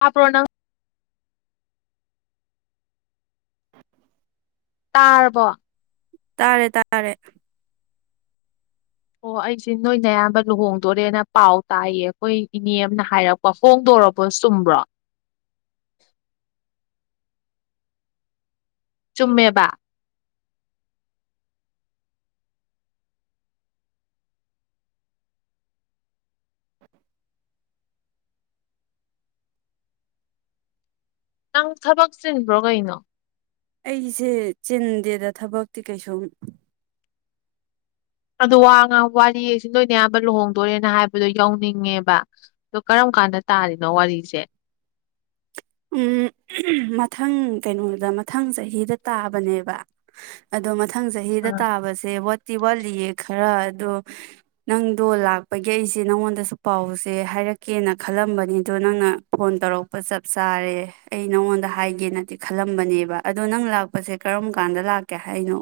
ꯍꯥꯥꯄ꯭ꯔꯣꯅ ꯇꯥꯔꯔꯕꯣ ꯇꯥꯔꯦ ꯇꯥꯔꯦ ꯑꯣ ꯑꯩꯁꯦ ꯅꯣꯏꯅ ꯑꯌꯥꯝꯕ ꯂꯨꯍꯣꯡꯗꯣꯔꯦꯅ ꯄꯥꯎ ꯇꯥꯏꯌꯦ ꯑꯩꯈꯣꯏ ꯏꯅꯦ ꯑꯃꯅ ꯍꯥꯏꯔꯛꯄ ꯍꯣꯡꯗꯣꯔꯔꯕꯣ ꯆꯨꯝꯕ꯭ꯔꯣ ꯆꯨꯝꯃꯦꯕ ꯅꯪ ꯊꯕꯛ ꯆꯤꯟꯕ꯭ꯔꯣ ꯀꯩꯅꯣ ꯑꯩꯁꯦ ꯆꯤꯟꯗꯦꯗ ꯊꯕꯛꯇꯤ ꯀꯩꯁꯨꯝ ꯑꯣ ꯋꯥ ꯋꯥꯔꯤꯁꯤ ꯂꯣꯏꯅ ꯑꯌꯥꯝꯕ ꯂꯨꯍꯣꯡꯗꯣꯔꯦꯅ ꯍꯥꯏꯕꯗꯣ ꯌꯧꯅꯤꯡꯉꯦꯕ ꯑ ꯀꯔꯝ ꯀꯥꯟꯗ ꯇꯥꯔꯤꯅꯣ ꯋꯥꯔꯤꯁꯦ ꯎꯝ ꯃꯊꯪ ꯀꯩꯅꯣꯗ ꯃꯊꯪ ꯆꯍꯤꯗ ꯇꯥꯕꯅꯦꯕ ꯑꯗꯣ ꯃꯊꯪ ꯆꯍꯤꯗ ꯑꯥ ꯇꯥꯕꯁꯦ ꯠ ꯐꯦꯁꯇꯤ ꯋꯥꯠꯂꯤꯌꯦ ꯈꯔ ꯑꯗꯣ ꯅꯪꯗꯣ ꯂꯥꯛꯄꯒꯤ ꯑꯩꯁꯦ ꯅꯪꯉꯣꯟꯗꯁꯨ ꯄꯥꯎꯁꯦ ꯍꯥꯏꯔꯛꯀꯦꯅ ꯈꯜꯂꯝꯕꯅꯤ ꯑꯗꯣ ꯅꯪꯅ ꯐꯣꯟ ꯇꯧꯔꯛꯄ ꯆꯠ ꯆꯥꯔꯦ ꯑꯩ ꯅꯉꯣꯟꯗ ꯍꯥꯏꯒꯦꯅꯗꯤ ꯈꯜꯂꯝꯕꯅꯦꯕ ꯑꯗꯣ ꯅꯪ ꯂꯥꯛꯄꯁꯦ ꯀꯔꯝ ꯀꯥꯟꯗ ꯂꯥꯛꯀꯦ ꯍꯥꯏꯅꯣ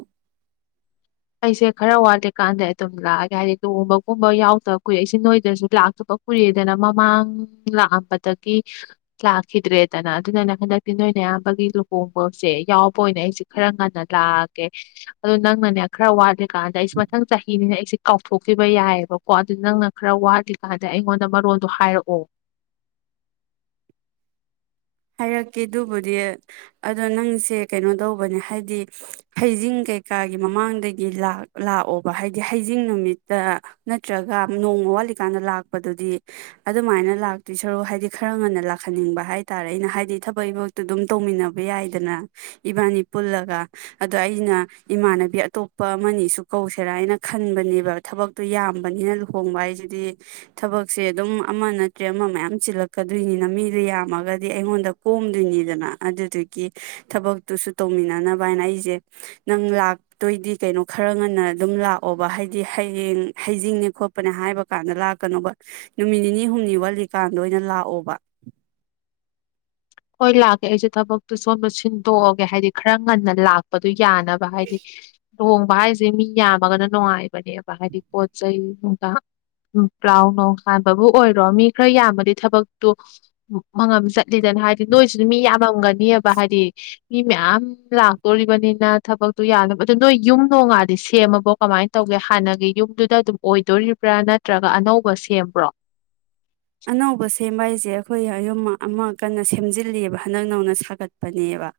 ꯑꯩꯁꯦ ꯈꯔ ꯋꯥꯠꯂꯤꯀꯥꯟꯗ ꯑꯗꯨꯝ ꯂꯥꯛꯑꯒꯦ ꯍꯥꯏꯗꯤ ꯂꯨꯍꯣꯡꯕꯒꯨꯝꯕ ꯌꯥꯎꯗꯕ ꯀꯨꯏꯦ ꯑꯩꯁꯦ ꯅꯣꯏꯗꯁꯨ ꯂꯥꯛꯇꯕ ꯀꯨꯏꯦꯗꯅ ꯃꯃꯥꯡ ꯂꯥꯛꯑꯝꯕꯗꯒꯤ ꯂꯥꯛꯈꯤꯗ꯭ꯔꯦꯗꯅ ꯑꯗꯨꯅꯅꯦ ꯍꯟꯗꯛꯇꯤ ꯅꯣꯏꯅ ꯑꯌꯥꯝꯕꯒꯤ ꯂꯨꯍꯣꯡꯕꯁꯦ ꯌꯥꯎꯕ ꯑꯣꯏꯅ ꯑꯩꯁꯦ ꯈꯔ ꯉꯟꯅ ꯂꯥꯛꯑꯒꯦ ꯑꯗꯨꯣ ꯅꯪꯅꯅꯦ ꯈꯔ ꯋꯥꯠꯂꯤꯀꯥꯟꯗ ꯑꯩꯁꯦ ꯃꯊꯪ ꯆꯍꯤꯅꯤꯅ ꯑꯩꯁꯦ ꯀꯥꯎꯊꯣꯛꯈꯤꯕ ꯌꯥꯏꯑꯕꯀꯣ ꯑꯗꯨ ꯅꯪꯅ ꯈꯔ ꯋꯥꯠꯂꯤꯀꯥꯟꯗ ꯑꯩꯉꯣꯟꯗ ꯃꯔꯣꯟꯗꯣ ꯍꯥꯏꯔꯛꯑꯣ ꯍꯥꯏꯔꯛꯀꯦ ꯑꯗꯨꯕꯨꯗꯤ ꯑꯗꯣ ꯅꯪꯁꯦ ꯀꯩꯅꯣ ꯇꯧꯕꯅꯦ ꯍꯥꯏꯗꯤ ꯍꯩꯖꯤꯡ ꯀꯩꯀꯥꯒꯤ ꯃꯃꯥꯡꯗꯒꯤ ꯂꯥꯛꯑꯣꯕ ꯍꯥꯏꯗꯤ ꯍꯩꯖꯤꯡ ꯅꯨꯃꯤꯠꯇ ꯅꯠꯇ꯭ꯔꯒ ꯅꯣꯡ ꯋꯥꯠꯂꯤꯀꯥꯟꯗ ꯂꯥꯛꯄꯗꯨꯗꯤ ꯑꯗꯨꯃꯥꯏꯅ ꯂꯥꯛꯇꯤ ꯁꯔꯨꯛ ꯍꯥꯏꯗꯤ ꯈꯔ ꯉꯟꯅ ꯂꯥꯛꯍꯟꯅꯤꯡꯕ ꯍꯥꯏꯔꯦ ꯍꯥꯏ ꯇꯥꯔꯦ ꯑꯩꯅ ꯍꯥꯏꯗꯤ ꯊꯕꯛ ꯏꯕꯛꯇꯣ ꯑꯗꯨꯝ ꯇꯧꯃꯤꯟꯅꯕ ꯌꯥꯏꯗꯅ ꯏꯕꯥꯅꯤ ꯄꯨꯜꯂꯒ ꯑꯗꯣ ꯑꯩꯅ ꯏꯃꯥꯟꯅꯕꯤ ꯑꯇꯣꯞꯄ ꯑꯃꯅꯤꯁꯨ ꯀꯧꯁꯦꯔꯥ ꯍꯥꯏꯅ ꯈꯟꯕꯅꯦꯕ ꯊꯕꯛꯇꯣ ꯌꯥꯝꯕꯅꯤꯅ ꯂꯨꯍꯣꯡꯕ ꯍꯥꯏꯁꯤꯗꯤ ꯊꯕꯛꯁꯦ ꯑꯗꯨꯝ ꯑꯃ ꯅꯠꯇ꯭ꯔꯦ ꯑꯃ ꯃꯌꯥꯝ ꯆꯤꯜꯂꯛꯀꯗꯣꯏꯅꯤꯅ ꯃꯤꯗꯣ ꯌꯥꯝꯃꯒ ꯍꯥꯏꯗꯤ ꯑꯩꯉꯣꯟꯗ ꯀꯣꯝꯗꯣꯏꯅꯤꯗꯅ ꯑꯗꯨꯗꯨꯒꯤ ꯊꯕꯛꯇꯨꯁꯨ ꯇꯧꯃꯤꯟꯅꯅꯕ ꯍꯥꯏꯅ ꯑꯩꯁꯦ ꯅꯪ ꯂꯥꯛꯇꯣꯏꯗꯤ ꯀꯩꯅꯣ ꯈꯔ ꯉꯟꯅ ꯑꯗꯨꯝ ꯂꯥꯛꯑꯣꯕ ꯍꯥꯏꯗꯤ ꯍꯌꯦꯡ ꯍꯩꯖꯤꯡꯅꯦ ꯈꯣꯠꯄꯅꯦ ꯍꯥꯏꯕ ꯀꯥꯟꯗ ꯂꯥꯛꯀꯅꯣꯕ ꯅꯨꯃꯤꯠ ꯅꯤꯅꯤ ꯍꯨꯝꯅꯤ ꯋꯥꯠꯂꯤꯀꯥꯟꯗ ꯑꯣꯏꯅ ꯂꯥꯛꯑꯣꯕ ꯍꯣꯏ ꯂꯥꯛꯀꯦ ꯑꯩꯁꯦ ꯊꯕꯛꯇꯨ ꯁꯣꯟꯕ ꯁꯤꯟꯗꯣꯛꯑꯒꯦ ꯍꯥꯏꯗꯤ ꯈꯔ ꯉꯟꯅ ꯂꯥꯛꯄꯗꯨꯣ ꯌꯥꯅꯕ ꯍꯥꯏꯗꯤ ꯂꯨꯍꯣꯡꯕ ꯍꯥꯏꯁꯦ ꯃꯤ ꯌꯥꯝꯃꯒꯅ ꯅꯨꯡꯉꯥꯏꯕꯅꯦꯕ ꯍꯥꯏꯗꯤ ꯄꯣꯠ ꯆꯩꯩ ꯅꯨꯡ ꯄ꯭ꯂꯥꯎ ꯅꯨꯡ ꯍꯥꯟꯕꯕꯨ ꯑꯣꯏꯔꯣ ꯃꯤ ꯈꯔ ꯌꯥꯝꯕꯗꯤ ꯊꯕꯛꯇꯨ ꯃꯉꯝ ꯆꯠ ꯂꯤꯗꯅ ꯍꯥꯏꯗꯤ ꯅꯣꯏꯁꯨꯗꯤ ꯃꯤ ꯌꯥꯝꯃꯝꯒꯅꯤꯕ ꯍꯥꯏꯗꯤ ꯃꯤ ꯃꯌꯥꯝ ꯂꯥꯛꯇꯣꯔꯤꯕꯅꯤꯅ ꯊꯕꯛꯇꯣ ꯌꯥꯅꯕ ꯑꯗꯨꯗ ꯅꯣꯏ ꯌꯨꯝ ꯅꯣꯡꯉꯥꯗꯤ ꯁꯦꯝꯃꯕꯣ ꯀꯃꯥꯏꯅ ꯇꯧꯒꯦ ꯍꯥꯟꯅꯒꯤ ꯌꯨꯝꯗꯨꯗ ꯑꯗꯨꯝ ꯑꯣꯏꯗꯣꯔꯤꯕ꯭ꯔꯥ ꯅꯠꯇ꯭ꯔꯒ ꯑꯅꯧꯕ ꯁꯦꯝꯕ꯭ꯔꯣ ꯑꯅꯧꯕ ꯁꯦꯝꯕ ꯍꯥꯏꯁꯦ ꯑꯩꯈꯣꯏ ꯌꯌꯨꯝ ꯑꯃ ꯀꯟꯅ ꯁꯦꯝꯖꯤꯜꯂꯤꯑꯕ ꯍꯟꯗꯛ ꯅꯧꯅ ꯁꯥꯒꯠꯄꯅꯦꯕ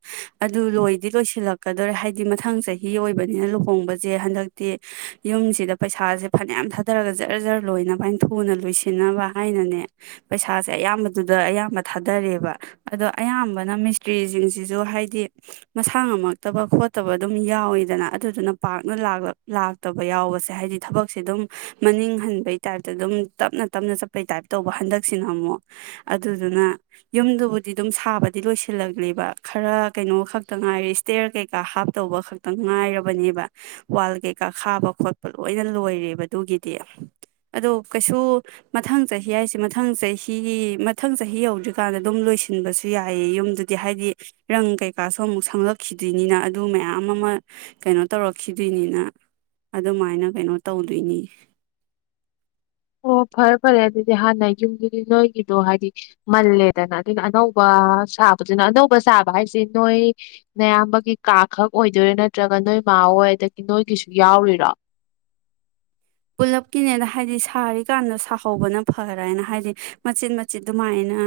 ꯑꯗꯨ ꯂꯣꯏꯗꯤ ꯂꯣꯏꯁꯤꯜꯂꯛꯀꯗꯧꯔꯦ ꯍꯥꯏꯕꯗꯤ ꯃꯊꯪ ꯆꯍꯤ ꯑꯣꯏꯕꯅꯤꯅ ꯂꯨꯍꯣꯡꯕꯁꯦ ꯍꯟꯗꯛꯇꯤ ꯌꯨꯝꯁꯤꯗ ꯄꯩꯁꯥꯁꯦ ꯐꯅꯌꯥꯝ ꯊꯥꯗꯔꯒ ꯖꯔ ꯖꯔ ꯂꯣꯏꯅꯕꯥꯏꯅ ꯊꯨꯅ ꯂꯣꯏꯁꯤꯟꯅꯕ ꯍꯥꯏꯅꯅꯦ ꯄꯩꯁꯥꯁꯦ ꯑꯌꯥꯝꯕꯗꯨꯗ ꯑꯌꯥꯝꯕ ꯊꯥꯗꯔꯦꯕ ꯑꯗꯣ ꯑꯌꯥꯝꯕꯅ ꯃꯤꯁꯇ꯭ꯔꯤꯁꯤꯡꯁꯤꯁꯨ ꯍꯥꯏꯗꯤ ꯃꯁꯥ ꯉꯝꯃꯛꯇꯕ ꯈꯣꯠꯇꯕ ꯑꯗꯨꯝ ꯌꯥꯎꯋꯗꯅ ꯑꯗꯨꯗꯨꯅ ꯄꯥꯛꯔꯅ ꯂꯥꯛꯇꯕ ꯌꯥꯎꯕꯁꯦ ꯍꯥꯏꯗꯤ ꯊꯕꯛꯁꯦ ꯑꯗꯨꯝ ꯃꯅꯤꯡ ꯍꯟꯕꯩ ꯇꯥꯏꯞꯇ ꯑꯗꯨꯝ ꯇꯞꯅ ꯇꯞꯅ ꯆ ꯀꯩ ꯇꯥꯏꯞ ꯇꯧꯕ ꯍꯟꯗꯛꯁꯤꯅ ꯑꯃꯨꯛ ꯑꯗꯨꯗꯨꯅ ꯌꯨꯝꯗꯨꯕꯨꯗꯤ ꯑꯗꯨꯝ ꯁꯥꯕꯗꯤ ꯂꯣꯏꯁꯤꯜꯂꯛꯂꯤꯕ ꯈꯔ ꯀꯩꯅꯣ ꯈꯛꯇ ꯉꯥꯏꯔꯦ ꯏꯁꯇꯦꯔ ꯀꯩꯀꯥ ꯍꯥꯞꯇꯧꯕ ꯈꯛꯇ ꯉꯥꯏꯔꯕꯅꯦꯕ ꯋꯥꯜ ꯀꯩꯀꯥ ꯈꯥꯕ ꯈꯣꯠꯄ ꯂꯣꯏꯅ ꯂꯣꯏꯔꯦꯕ ꯑꯗꯨꯒꯤꯗꯤ ꯑꯣ ꯀꯩꯁꯨ ꯃꯊꯪ ꯆꯍꯤ ꯍꯥꯏꯁꯦ ꯃꯊꯪ ꯆꯍꯤ ꯃꯊꯪ ꯆꯍꯤ ꯌꯧꯗ꯭ꯔꯤꯀꯥꯟꯗ ꯑꯗꯨꯝ ꯂꯣꯏꯁꯤꯟꯕꯁꯨ ꯌꯥꯏꯑ ꯌꯨꯝꯗꯨꯗꯤ ꯍꯥꯏꯗꯤ ꯔꯪ ꯀꯩꯀꯥꯁꯨ ꯑꯃꯨꯛ ꯁꯪꯂꯛꯈꯤꯗꯣꯏꯅꯤꯅ ꯑꯗꯨ ꯃꯌꯥꯝ ꯑꯃ ꯀꯩꯅꯣ ꯇꯧꯔꯛꯈꯤꯗꯣꯏꯅꯤꯅ ꯑꯗꯨꯃꯥꯏꯅ ꯀꯩꯅꯣ ꯇꯧꯗꯣꯏꯅꯤ ꯑꯣ ꯐꯔꯦ ꯐꯔꯦ ꯑꯗꯨꯗꯤ ꯍꯥꯟꯅ ꯌꯨꯝꯗꯨꯗꯤ ꯅꯣꯏꯒꯤꯗꯣ ꯍꯥꯏꯗꯤ ꯃꯜꯂꯦꯗꯅ ꯑꯗꯨꯅ ꯑꯅꯧꯕ ꯁꯥꯕꯗꯨꯅ ꯑꯅꯧꯕ ꯁꯥꯕ ꯍꯥꯏꯁꯤꯦ ꯅꯣꯏ ꯑꯌꯥꯝꯕꯒꯤ ꯀꯥ ꯈꯛ ꯑꯣꯏꯗꯣꯏꯔꯥ ꯅꯠꯇ꯭ꯔꯒ ꯅꯣꯏ ꯃꯥꯥꯑꯣ ꯑꯣꯏ ꯑꯗꯒꯤ ꯅꯣꯏꯒꯤꯁꯨ ꯌꯥꯎꯔꯤꯔꯣ ꯄꯨꯜꯂꯞꯀꯤꯅꯦꯗ ꯍꯥꯏꯗꯤ ꯁꯥꯔꯤꯀꯥꯟꯗ ꯁꯥꯍꯧꯕꯅ ꯐꯔ ꯍꯥꯏꯅ ꯍꯥꯏꯗꯤ ꯃꯆꯤꯠ ꯃꯆꯤꯠ ꯑꯗꯨꯃꯥꯏꯅ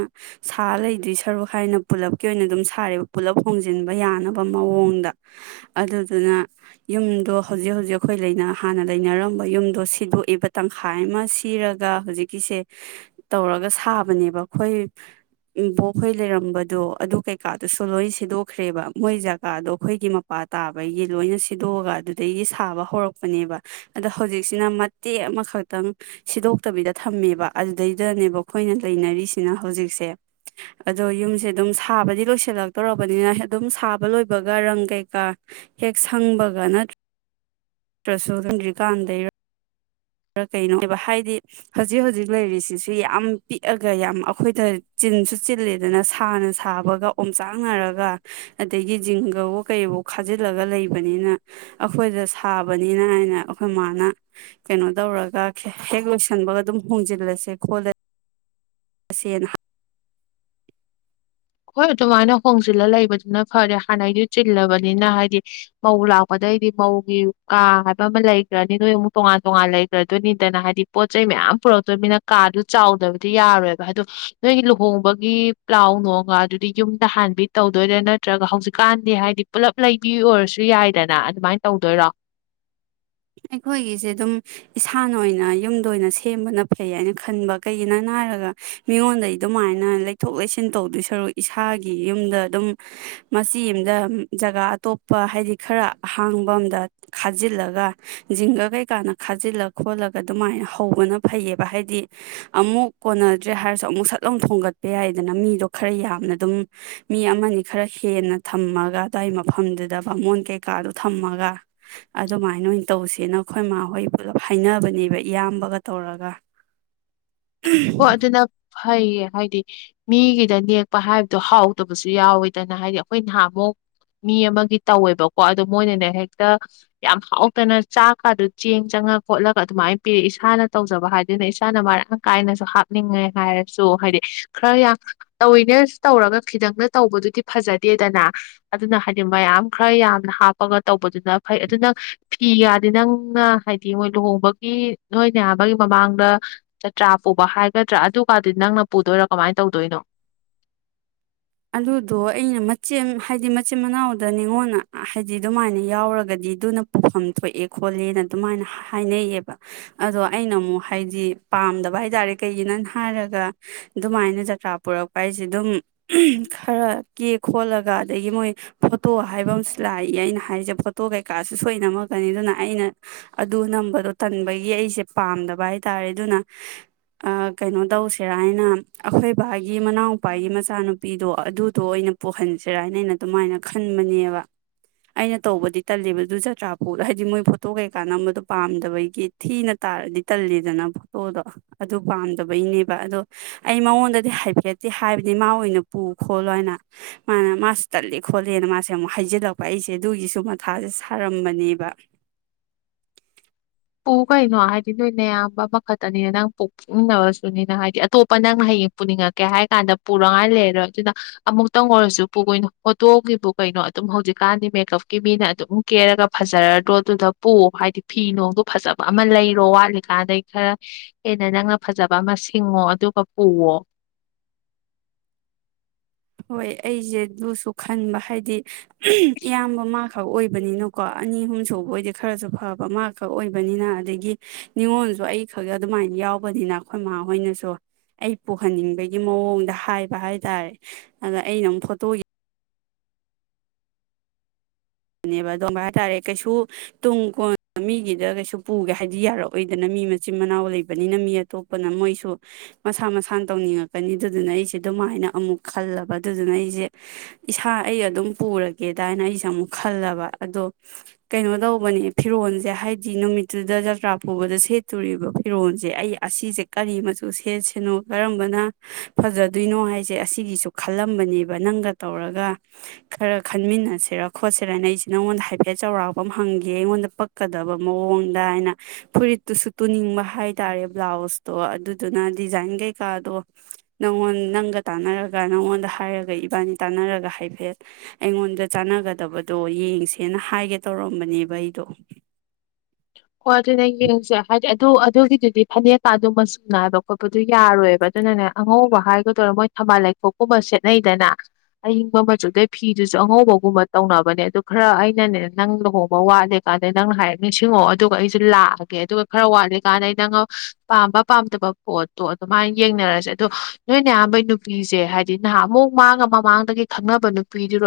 ꯁꯥ ꯂꯩꯗꯣꯏ ꯁꯔꯨꯛ ꯍꯥꯏꯅ ꯄꯨꯜꯂꯞꯀꯤ ꯑꯣꯏꯅ ꯑꯗꯨꯝ ꯁꯥꯔꯦꯕ ꯄꯨꯂꯞ ꯍꯣꯡꯖꯤꯟꯕ ꯌꯥꯅꯕ ꯃꯑꯣꯡꯗ ꯑꯗꯨꯗꯨꯅ ꯌꯨꯝꯗꯣ ꯍꯧꯖꯤꯛ ꯍꯧꯖꯤꯛ ꯑꯩꯈꯣꯏ ꯍꯥꯟꯅ ꯂꯩꯅꯔꯝꯕ ꯌꯨꯝ ꯑꯗꯣ ꯁꯤꯗꯣꯛꯏꯦꯕ ꯇꯪꯈꯥꯏ ꯑꯃ ꯁꯤꯔꯒ ꯍꯧꯖꯤꯛꯀꯤꯁꯦ ꯇꯧꯔꯒ ꯁꯥꯕꯅꯦꯕ ꯑꯩꯈꯣꯏꯕꯣꯛꯈꯣꯏ ꯂꯩꯔꯝꯕꯗꯣ ꯑꯗꯨ ꯀꯩꯀꯥꯗꯨꯁꯨ ꯂꯣꯏꯅ ꯁꯤꯗꯣꯛꯈ꯭ꯔꯦꯕ ꯃꯣꯏ ꯖꯒꯥꯗꯣ ꯑꯩꯈꯣꯏꯒꯤ ꯃꯄꯥ ꯇꯥꯕꯒꯤ ꯂꯣꯏꯅ ꯁꯤꯗꯣꯛꯑꯒ ꯑꯗꯨꯗꯒꯤ ꯁꯥꯕ ꯍꯧꯔꯛꯄꯅꯦꯕ ꯑꯗꯣ ꯍꯧꯖꯤꯛ ꯍꯧꯖꯤꯛ ꯁꯤꯅ ꯃꯇꯦꯛ ꯑꯃꯈꯛꯇꯪ ꯁꯤꯗꯣꯛꯇꯕꯤꯗ ꯊꯝꯃꯦꯕ ꯑꯗꯨꯗꯩꯗꯅꯦꯕ ꯑꯩꯈꯣꯏꯅ ꯂꯩꯅꯔꯤꯁꯤꯅ ꯍꯧꯖꯤꯛꯁꯦ ꯑꯗꯣ ꯌꯨꯝꯁꯦ ꯑꯗꯨꯝ ꯁꯥꯕꯗꯤ ꯂꯣꯏꯁꯤꯜꯂꯛꯇꯧꯔꯕꯅꯤꯅ ꯑꯗꯨꯝ ꯁꯥꯕ ꯂꯣꯏꯕꯒ ꯔꯪ ꯀꯩꯀꯥ ꯍꯦꯛ ꯁꯪꯕꯒ ꯅꯠꯇ꯭ꯔ꯭ꯔꯁꯨ ꯑꯗꯨꯝꯗ꯭ꯔꯤꯀꯥꯟꯗ ꯈ ꯀꯩꯅꯣꯕ ꯍꯥꯏꯗꯤ ꯍꯧꯖꯤꯛ ꯍꯧꯖꯤꯛ ꯂꯩꯔꯤꯁꯤꯁꯨ ꯌꯥꯝ ꯄꯤꯛꯑꯒ ꯌꯥꯝ ꯑꯩꯈꯣꯏꯗ ꯆꯤꯟꯁꯨ ꯆꯤꯜꯂꯦꯗꯅ ꯁꯥꯅ ꯁꯥꯕꯒ ꯑꯣꯝꯆꯥꯡꯅꯔꯒ ꯑꯗꯒꯤ ꯖꯤꯡꯒꯕꯨ ꯀꯩꯕꯨ ꯈꯥꯖꯤꯜꯂꯒ ꯂꯩꯕꯅꯤꯅ ꯑꯩꯈꯣꯏꯗ ꯁꯥꯕꯅꯤꯅ ꯍꯥꯏꯅ ꯑꯩꯈꯣꯏ ꯃꯥꯅ ꯀꯩꯅꯣ ꯇꯧꯔꯒ ꯍꯦꯛ ꯂꯣꯏꯁꯟꯕꯒ ꯑꯗꯨꯝ ꯍꯣꯡꯖꯤꯜꯂꯁꯦ ꯈꯣꯠꯂ ꯇꯁꯦꯟꯅ ꯍꯣꯏ ꯑꯗꯨꯃꯥꯏꯅ ꯍꯣꯡꯖꯤꯜꯂ ꯂꯩꯕꯗꯨꯅ ꯐꯔꯦ ꯍꯥꯟꯅꯩꯗꯨ ꯆꯤꯜꯂꯕꯅꯤꯅ ꯍꯥꯏꯗꯤ ꯃꯧ ꯂꯥꯛꯄꯗꯩꯗꯤ ꯃꯧꯒꯤ ꯀꯥ ꯍꯥꯏꯕ ꯑꯃ ꯂꯩꯈ꯭ꯔꯅꯤ ꯅꯣꯏ ꯑꯃꯨꯛ ꯇꯣꯉꯥꯟ ꯇꯣꯉꯥꯟ ꯂꯩꯈ꯭ꯔꯗꯣꯏꯅꯤꯗꯅ ꯍꯥꯏꯗꯤ ꯄꯣꯠ ꯆꯩ ꯃꯌꯥꯝ ꯄꯨꯔꯛꯇꯣꯏꯅꯤꯅ ꯀꯥꯗꯨ ꯆꯥꯎꯗꯕꯗꯤ ꯌꯥꯔꯣꯏꯕ ꯑꯗꯨꯗ ꯅꯣꯏꯒꯤ ꯂꯨꯍꯣꯡꯕꯒꯤ ꯄ꯭ꯂꯥꯎ ꯅꯨꯡ ꯑꯗꯨꯗꯤ ꯌꯨꯝꯗ ꯍꯥꯟꯕꯤ ꯇꯧꯗꯣꯏꯗꯥ ꯅꯠꯇ꯭ꯔꯒ ꯍꯧꯖꯤꯛꯀꯥꯟꯗꯤ ꯍꯥꯏꯗꯤ ꯄꯨꯜꯂꯞ ꯂꯩꯕꯤ ꯑꯣꯏꯔꯁꯨ ꯌꯥꯏꯗꯅ ꯑꯗꯨꯃꯥꯏꯅ ꯇꯧꯗꯣꯏꯔꯣ ꯑꯩꯈꯣꯏꯒꯤꯁꯦ ꯑꯗꯨꯝ ꯏꯁꯥꯅ ꯑꯣꯏꯅ ꯌꯨꯝꯗ ꯑꯣꯏꯅ ꯁꯦꯝꯕꯅ ꯐꯩ ꯍꯥꯏꯅ ꯈꯟꯕ ꯀꯩꯒꯤꯅꯣ ꯍꯥꯏꯔꯒ ꯃꯤꯉꯣꯟꯗꯩ ꯑꯗꯨꯃꯥꯏꯅ ꯂꯩꯊꯣꯛ ꯂꯩꯁꯤꯟ ꯇꯧꯗꯣꯏ ꯁꯔꯨꯛ ꯏꯁꯥꯒꯤ ꯌꯨꯝꯗ ꯑꯗꯨꯝ ꯃꯆꯤ ꯑꯃꯝꯗ ꯖꯒꯥ ꯑꯇꯣꯞꯄ ꯍꯥꯏꯗꯤ ꯈꯔ ꯑꯍꯥꯡꯕ ꯑꯝꯗ ꯈꯥꯖꯤꯜꯂꯒ ꯖꯤꯡꯒ ꯀꯩꯀꯥꯅ ꯈꯥꯖꯤꯜꯂ ꯈꯣꯠꯂꯒ ꯑꯗꯨꯃꯥꯏꯅ ꯍꯧꯕꯅ ꯐꯩꯌꯦꯕ ꯍꯥꯏꯗꯤ ꯑꯃꯨꯛ ꯀꯣꯟꯅꯗ꯭ꯔꯦ ꯍꯥꯏꯔꯁꯨ ꯑꯃꯨꯛ ꯁꯠꯂꯥꯎ ꯊꯣꯡꯒꯠꯄ ꯌꯥꯏꯗꯅ ꯃꯤꯗꯣ ꯈꯔ ꯌꯥꯝꯅ ꯑꯗꯨꯝ ꯃꯤ ꯑꯃꯅꯤ ꯈꯔ ꯍꯦꯟꯅ ꯊꯝꯃꯒ ꯑꯗꯨꯋꯥꯏ ꯃꯐꯝꯗꯨꯗ ꯕꯥꯃꯣꯟ ꯀꯩꯀꯥꯗꯣ ꯊꯝꯃꯒ ꯑꯗꯨꯃꯥꯏꯅ ꯑꯣꯏꯅ ꯇꯧꯁꯦꯅ ꯑꯩꯈꯣꯏ ꯃꯥ ꯍꯣꯏ ꯄꯨꯂꯞ ꯍꯥꯏꯅꯕꯅꯦꯕ ꯏꯌꯥꯝꯕꯒ ꯇꯧꯔꯒ ꯑꯣ ꯑꯗꯨ ꯑꯗꯨꯅ ꯐꯩꯌꯦ ꯍꯥꯏꯗꯤ ꯃꯤꯒꯤꯗ ꯅꯦꯛꯄ ꯍꯥꯏꯕꯗꯣ ꯍꯥꯎꯗꯕꯁꯨ ꯌꯥꯎꯋꯦꯗꯅ ꯍꯥꯏꯗꯤ ꯑꯩꯈꯣꯏ ꯅꯍꯥꯟꯃꯨꯛ ꯃꯤ ꯑꯃꯒꯤ ꯇꯧꯋꯦꯕꯀꯣ ꯑꯗꯣ ꯃꯣꯏꯅꯅꯦ ꯍꯦꯛꯇ ꯌꯥꯝ ꯍꯥꯎꯇꯅ ꯆꯥꯛꯀꯗꯨ ꯆꯦꯡ ꯆꯪꯉ ꯈꯣꯠꯂꯒ ꯑꯗꯨꯃꯥꯏꯅ ꯄꯤꯔꯛꯑꯦ ꯏꯁꯥꯅ ꯇꯧꯖꯕ ꯍꯥꯏꯗꯨꯅ ꯏꯁꯥꯅ ꯃꯔꯥꯡ ꯀꯥꯏꯅ ꯍꯥꯞꯅꯤꯡꯉꯦ ꯍꯥꯏꯔꯁꯨ ꯍꯥꯏꯗꯤ ꯈꯔ ꯌꯥꯝ ꯇꯧꯤꯅꯦ ꯇꯧꯔꯒ ꯈꯤꯇꯪꯅ ꯇꯧꯕꯗꯨꯗꯤ ꯐꯖꯗꯦꯗꯅ ꯑꯗꯨꯅ ꯍꯥꯏꯗꯤ ꯃꯌꯥꯝ ꯈꯔ ꯌꯥꯝꯅ ꯍꯥꯞꯄꯒ ꯇꯧꯕꯗꯨꯅ ꯐꯩ ꯑꯗꯨ ꯅꯪ ꯐꯤꯒꯗꯤ ꯅꯪꯅ ꯍꯥꯏꯗꯤ ꯃꯣꯏ ꯂꯨꯍꯣꯡꯕꯒꯤ ꯅꯣꯏꯅꯌꯥꯝ ꯑꯃꯒꯤꯒꯤ ꯃꯃꯥꯡꯗ ꯆꯥꯇ꯭ꯔꯥ ꯄꯨꯕ ꯍꯥꯏꯒꯗ꯭ꯔꯥ ꯑꯗꯨꯒꯗꯤ ꯅꯪꯅ ꯄꯨꯗꯣꯏꯔꯥ ꯀꯃꯥꯏꯅ ꯇꯧꯗꯣꯏꯅꯣ ꯑꯗꯨꯗꯣ ꯑꯩꯅ ꯃꯆꯦ ꯍꯥꯏꯗꯤ ꯃꯆꯤꯟ ꯃꯅꯥꯎꯗ ꯅꯤꯉꯣꯟꯗ ꯍꯥꯏꯗꯤ ꯑꯗꯨꯃꯥꯏꯅ ꯌꯥꯎꯔꯒꯗꯤ ꯑꯗꯨꯅ ꯄꯨꯐꯝ ꯊꯣꯛꯑꯦ ꯈꯣꯠꯂꯦꯅ ꯑꯗꯨꯃꯥꯏꯅ ꯍꯥꯏꯅꯩꯌꯦꯕ ꯑꯗꯣ ꯑꯩꯅ ꯑꯃꯨꯛ ꯍꯥꯏꯗꯤ ꯄꯥꯝꯗꯕ ꯍꯥꯏ ꯇꯥꯔꯦ ꯀꯩꯒꯤꯅ ꯍꯥꯏꯔꯒ ꯑꯗꯨꯃꯥꯏꯅ ꯖꯇ꯭ꯔꯥ ꯄꯨꯔꯛꯄ ꯍꯥꯏꯁꯦ ꯑꯗꯨꯝ ꯈꯔ ꯀꯦ ꯈꯣꯠꯂꯒ ꯑꯗꯒꯤ ꯃꯣꯏ ꯐꯣꯇꯣ ꯍꯥꯏꯕ ꯑꯃꯁꯨ ꯂꯥꯛꯏ ꯑꯩꯅ ꯍꯥꯏꯁꯦ ꯐꯣꯇꯣ ꯀꯩꯀꯥꯁꯨ ꯁꯣꯏꯅꯝꯃꯛꯀꯅꯤ ꯑꯗꯨꯅ ꯑꯩꯅ ꯑꯗꯨ ꯅꯝꯕꯗꯣ ꯇꯟꯕꯒꯤ ꯑꯩꯁꯦ ꯄꯥꯝꯗꯕ ꯍꯥꯏ ꯇꯥꯔꯦ ꯑꯗꯨꯅ ꯀꯩꯅꯣ ꯇꯧꯁꯤꯔ ꯍꯥꯏꯅ ꯑꯩꯈꯣꯏ ꯕꯥꯒꯤ ꯃꯅꯥꯎꯎꯨꯄꯥꯒꯤ ꯃꯆꯥꯅꯨ ꯄꯤꯗꯣ ꯑꯗꯨꯗꯣ ꯑꯩꯅ ꯄꯣꯛꯍꯟꯁꯤꯔꯥ ꯍꯥꯏꯅ ꯑꯩꯅ ꯑꯗꯨꯃꯥꯏꯅ ꯈꯟꯕꯅꯦꯕ ꯑꯩꯅ ꯇꯧꯕꯗꯤ ꯇꯜꯂꯦꯕ ꯑꯗꯨ ꯆꯖꯇ꯭ꯔꯥꯄꯣꯛꯗ ꯍꯥꯏꯗꯤ ꯃꯣꯏ ꯐꯣꯇꯣ ꯀꯩꯀꯥꯟꯅꯝꯕꯗꯣ ꯄꯥꯝꯗꯕꯩꯒꯤ ꯊꯤꯅ ꯇꯥꯔꯗꯤ ꯇꯜꯂꯦꯗꯅ ꯐꯣꯇꯣꯗꯣ ꯑꯗꯨ ꯄꯥꯝꯗꯕꯩꯅꯦꯕ ꯑꯗꯣ ꯑꯩ ꯃꯉꯣꯟꯗꯗꯤ ꯍꯥꯏꯐꯦꯠꯇꯦ ꯍꯥꯏꯕꯗꯤ ꯃꯥ ꯑꯣꯏꯅ ꯄꯨ ꯈꯣꯠꯂꯣ ꯍꯥꯏꯅ ꯃꯥꯅ ꯃꯥꯁꯨ ꯇꯠꯂꯦ ꯈꯣꯠꯂꯦꯅ ꯃꯥꯁꯦ ꯑꯃꯨꯛ ꯍꯩꯖꯤꯜꯂꯛꯄ ꯑꯩꯁꯦ ꯑꯗꯨꯒꯤꯁꯨ ꯃꯊꯥꯁꯦ ꯁꯥꯔꯝꯕꯅꯦꯕ ꯄꯨ ꯀꯩꯅꯣ ꯍꯥꯏꯗꯤ ꯅꯣꯏꯅ ꯑꯌꯥꯝꯕ ꯃꯈꯛꯇꯅꯤꯅ ꯅꯪ ꯄꯣꯛꯅꯤꯡꯅꯕꯁꯨꯅꯤꯅ ꯍꯥꯏꯗꯤ ꯑꯇꯣꯞꯄ ꯅꯪ ꯍꯌꯦꯡ ꯄꯨꯅꯤꯡꯉꯛꯀꯦ ꯍꯥꯏ ꯀꯥꯟꯗ ꯄꯨꯔꯉꯥꯏ ꯂꯩꯔꯔꯣꯏ ꯑꯗꯨꯅ ꯑꯃꯨꯛꯇꯪ ꯑꯣꯏꯔꯁꯨ ꯄꯨꯈꯣꯏꯅꯣ ꯍꯣꯇꯣꯒꯤꯕꯨ ꯀꯩꯅꯣ ꯑꯗꯨꯝ ꯍꯧꯖꯤꯛꯀꯥꯟꯗꯤ ꯃꯦꯀꯞꯀꯤ ꯃꯤꯅ ꯑꯗꯨꯝ ꯀꯦꯔꯒ ꯐꯖꯔꯗ꯭ꯔꯣ ꯑꯗꯨꯗ ꯄꯨ ꯍꯥꯏꯗꯤ ꯐꯤ ꯅꯨꯡꯗ ꯐꯖꯕ ꯑꯃ ꯂꯩꯔꯣ ꯋꯥꯠꯂꯤꯀꯥꯟꯗꯩ ꯈꯔ ꯍꯦꯟꯅ ꯅꯪꯅ ꯐꯖꯕ ꯑꯃ ꯁꯤꯡꯉꯣ ꯑꯗꯨꯒ ꯄꯨꯋꯣ ꯍꯣꯏ ꯑꯩꯁꯦ ꯑꯗꯨꯁꯨ ꯈꯟꯕ ꯍꯥꯏꯗꯤ ꯏꯌꯥꯝꯕ ꯃꯥ ꯈꯛ ꯑꯣꯏꯕꯅꯤꯅꯀꯣ ꯑꯅꯤ ꯑꯍꯨꯝꯁꯨꯕ ꯑꯣꯏꯗꯤ ꯈꯔꯁꯨ ꯐꯕ ꯃꯥ ꯈꯛ ꯑꯣꯏꯕꯅꯤꯅ ꯑꯗꯒꯤ ꯅꯤꯉꯣꯟꯜꯁꯨ ꯑꯩꯈꯛ ꯑꯗꯨꯃꯥꯏꯅ ꯌꯥꯎꯕꯅꯤꯅ ꯑꯩꯈꯣꯏ ꯃꯥꯍꯣꯏꯅꯁꯨ ꯑꯩ ꯄꯨꯍꯟꯅꯤꯡꯕꯒꯤ ꯃꯑꯣꯡꯗ ꯍꯥꯏꯕ ꯍꯥꯏ ꯇꯔꯦ ꯑꯗ ꯑꯩꯅ ꯑꯃꯨꯛ ꯐꯣꯇꯣꯒꯤ ꯅꯦꯕ ꯑꯣꯕ ꯍꯥꯏꯇꯥꯔꯦ ꯀꯩꯁꯨ ꯇꯨꯡ ꯀꯣꯟ ꯃꯤꯒꯤꯗ ꯀꯩꯁꯨ ꯄꯨꯒꯦ ꯍꯥꯏꯕꯗꯤ ꯌꯥꯔꯛꯑꯣꯏꯗꯅ ꯃꯤ ꯃꯆꯤꯟ ꯃꯅꯥꯎ ꯂꯩꯕꯅꯤꯅ ꯃꯤ ꯑꯇꯣꯞꯄꯅ ꯃꯣꯏꯁꯨ ꯃꯁꯥ ꯃꯁꯥꯅ ꯇꯧꯅꯤꯡꯉꯛꯀꯅꯤ ꯑꯗꯨꯗꯨꯅ ꯑꯩꯁꯦ ꯑꯗꯨꯃꯥꯏꯅ ꯑꯃꯨꯛ ꯈꯜꯂꯕ ꯑꯗꯨꯗꯨꯅ ꯑꯩꯁꯦ ꯏꯁꯥ ꯑꯩ ꯑꯗꯨꯝ ꯄꯨꯔꯒꯦꯗ ꯍꯥꯏꯅ ꯑꯩꯁꯦ ꯑꯃꯨꯛ ꯈꯜꯂꯕ ꯑꯗꯣ ꯀꯩꯅꯣ ꯇꯧꯕꯅꯦ ꯐꯤꯔꯣꯜꯁꯦ ꯍꯥꯏꯗꯤ ꯅꯨꯃꯤꯠꯇꯨꯗ ꯖꯇ꯭ꯔꯥ ꯄꯨꯕꯗ ꯁꯦꯠꯇꯣꯔꯤꯕ ꯐꯤꯔꯣꯣꯟꯁꯦ ꯑꯩ ꯑꯁꯤꯁꯦ ꯀꯔꯤ ꯃꯆꯨ ꯁꯦꯠꯁꯤꯅꯣ ꯀꯔꯝꯕꯅ ꯐꯖꯗꯣꯏꯅꯣ ꯍꯥꯏꯁꯦ ꯑꯁꯤꯒꯤꯁꯨ ꯈꯜꯂꯝꯕꯅꯦꯕ ꯅꯪꯒ ꯇꯧꯔꯒ ꯈꯔ ꯈꯟꯃꯤꯟꯅꯁꯔ ꯈꯣꯠꯁꯔ ꯍꯥꯏꯅ ꯑꯩꯁꯦ ꯅꯪꯉꯣꯟꯗ ꯍꯥꯏꯐꯦꯠ ꯆꯥꯎꯔꯥꯛꯄ ꯑꯃ ꯍꯪꯒꯦ ꯑꯩꯉꯣꯟꯗ ꯄꯛꯀꯗꯕ ꯃꯑꯣꯡꯗ ꯍꯥꯏꯅ ꯐꯨꯔꯤꯠꯇꯨꯁꯨ ꯇꯨꯅꯤꯡꯕ ꯍꯥꯏꯇꯥꯔꯦ ꯕ꯭ꯂꯥꯎꯁꯇꯣ ꯑꯗꯨꯗꯨꯅ ꯗꯤꯖꯥꯏꯟ ꯀꯩꯀꯥꯗꯣ ꯅꯪꯉꯣꯟ ꯅꯪꯒ ꯇꯥꯟꯅꯔꯒ ꯅꯪꯉꯣꯟꯗ ꯍꯥꯏꯔꯒ ꯏꯕꯥꯅꯤ ꯇꯥꯟꯅꯔꯒ ꯍꯥꯏꯐꯦꯠ ꯑꯩꯉꯣꯟꯗ ꯆꯥꯟꯅꯒ ꯐꯠꯇꯕꯗꯣ ꯌꯦꯡꯁꯦꯅ ꯍꯥꯏꯒꯦ ꯇꯧꯔꯝꯕꯅꯦꯕ ꯑꯩꯗꯣ ꯍꯣꯏ ꯑꯗꯨꯅꯦ ꯌꯦꯡꯁꯦ ꯍꯥꯏꯗꯤ ꯑꯗꯨ ꯑꯗꯨꯒꯤꯗꯨꯗꯤ ꯐꯅꯦꯛꯀꯥ ꯑꯗꯨ ꯃꯆꯨꯝ ꯅꯥꯏꯕ ꯈꯣꯠꯄꯗꯨ ꯌꯥꯔꯣꯏꯑꯕ ꯑꯗꯨꯅꯅꯦ ꯑꯉꯧꯕ ꯍꯥꯏꯒꯗꯧꯔꯦ ꯃꯣꯏ ꯊꯝꯕꯥꯜ ꯂꯩꯈꯣꯛꯀꯨꯝꯕ ꯁꯦꯠꯅꯩꯗꯅ ꯑꯏꯤꯡꯕ ꯃꯆꯨꯗꯩ ꯐꯤꯗꯨꯁꯨ ꯑꯉꯧꯕꯒꯨꯝꯕ ꯇꯧꯅꯕꯅꯦ ꯑꯗꯨ ꯈꯔ ꯑꯩꯅꯅꯦ ꯅꯪ ꯂꯨꯍꯣꯡꯕ ꯋꯥꯠꯂꯦ ꯀꯥꯟꯗ ꯅꯪꯅ ꯍꯥꯏꯔꯛ ꯅꯤꯡꯁꯤꯡꯉꯛꯑꯣ ꯑꯗꯨꯒ ꯑꯩꯁꯨ ꯂꯥꯛꯑꯒꯦ ꯑꯗꯨꯒ ꯈꯔ ꯋꯥꯠꯂꯤꯀꯥꯟꯗ ꯅꯪ ꯄꯥꯝꯕ ꯄꯥꯝꯗꯕ ꯄꯣꯠꯇꯣ ꯑꯗꯨꯃꯥꯏꯅ ꯌꯦꯡꯅꯔꯁꯦ ꯑꯗꯣ ꯅꯣꯏꯅ ꯑꯌꯥꯝꯕꯩ ꯅꯨꯄꯤꯁꯦ ꯍꯥꯏꯗꯤ ꯅꯍꯥꯟ ꯑꯃꯨꯛ ꯃꯥꯡꯉ ꯃꯃꯥꯡꯗꯒꯤ ꯈꯪꯅꯕ ꯅꯨꯄꯤꯗꯨꯔ